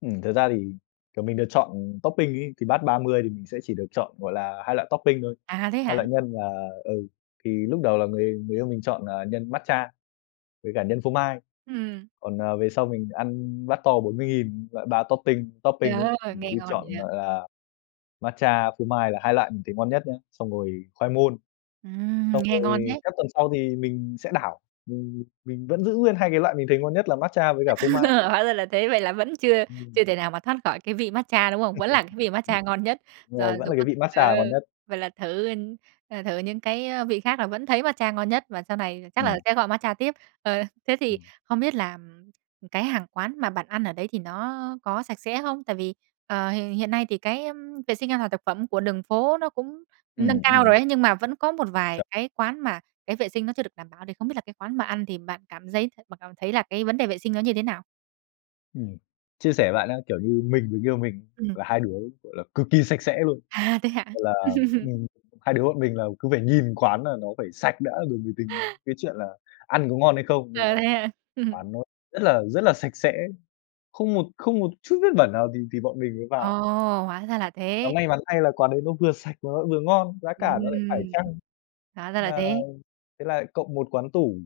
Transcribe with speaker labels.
Speaker 1: Ừm, thật ra thì, kiểu, mình được chọn topping ấy, thì bát 30 thì mình sẽ chỉ được chọn, gọi là, hai loại topping thôi,
Speaker 2: À, thế
Speaker 1: 2
Speaker 2: hả?
Speaker 1: loại nhân là ừ, thì lúc đầu là người người yêu mình chọn là nhân matcha với cả nhân phô mai.
Speaker 2: Ừm.
Speaker 1: Còn, à, về sau mình ăn bát to 40.000 loại 3 topping
Speaker 2: Trời
Speaker 1: topping ấy,
Speaker 2: ơi! Nghe
Speaker 1: cứ
Speaker 2: ngon
Speaker 1: chọn,
Speaker 2: vậy.
Speaker 1: gọi là, matcha, phô mai là hai loại mình thấy ngon nhất nhá, xong rồi khoai môn.
Speaker 2: Ừm,
Speaker 1: Xong
Speaker 2: nghe ngon
Speaker 1: rồi
Speaker 2: thế.
Speaker 1: các tuần sau thì mình sẽ đảo, mình mình vẫn giữ nguyên hai cái loại mình thấy ngon nhất là matcha với cả phô mai.
Speaker 2: Hóa ra là thế. Vậy là vẫn chưa
Speaker 1: Ừm.
Speaker 2: chưa thể nào mà thoát khỏi cái vị matcha, đúng không? Vẫn là cái vị matcha ngon nhất? Rồi,
Speaker 1: Rồi, vẫn
Speaker 2: dù
Speaker 1: là
Speaker 2: có
Speaker 1: cái vị matcha
Speaker 2: ờ.
Speaker 1: là ngon nhất.
Speaker 2: Vậy là thử, ờ, thử những cái vị khác là vẫn thấy matcha ngon nhất và sau này chắc là
Speaker 1: Ừm.
Speaker 2: sẽ gọi matcha tiếp? Ờ, thế thì
Speaker 1: Ừm.
Speaker 2: không biết là cái hàng quán mà bạn ăn ở đấy thì nó có sạch sẽ không? Tại vì, ờ, h hiện nay thì cái vệ sinh an toàn thực phẩm của đường phố nó cũng nâng
Speaker 1: Ừm,
Speaker 2: cao
Speaker 1: ừm.
Speaker 2: rồi ấy, nhưng mà vẫn có một vài
Speaker 1: Chuẩn.
Speaker 2: cái quán mà cái vệ sinh nó chưa được đảm bảo, thì không biết là cái quán bạn ăn thì bạn cảm giấy bạn cảm thấy là cái vấn đề vệ sinh nó như thế nào?
Speaker 1: Ừm. Chia sẻ với bạn á, kiểu như mình với người yêu mình
Speaker 2: Ừm.
Speaker 1: là hai đứa gọi là cực kỳ sạch sẽ luôn,
Speaker 2: À, thế hả?
Speaker 1: gọi là, ừm, hai đứa bọn mình là cứ phải nhìn quán là nó phải sạch đã rồi mới tính đến cái chuyện là ăn có ngon hay không, nên là
Speaker 2: Ờ, thế hả?
Speaker 1: quán nó rất là rất là sạch sẽ, không một không một chút vết bẩn nào thì thì bọn mình mới
Speaker 2: Ồ!
Speaker 1: vào.
Speaker 2: Hóa ra là
Speaker 1: Và
Speaker 2: thế.
Speaker 1: may mắn thay là quán đấy nó vừa sạch mà nó vừa ngon, giá cả nó lại phải
Speaker 2: Ừm,
Speaker 1: chăng.
Speaker 2: hóa ra là
Speaker 1: À,
Speaker 2: thế.
Speaker 1: thế là cộng một quán tủ.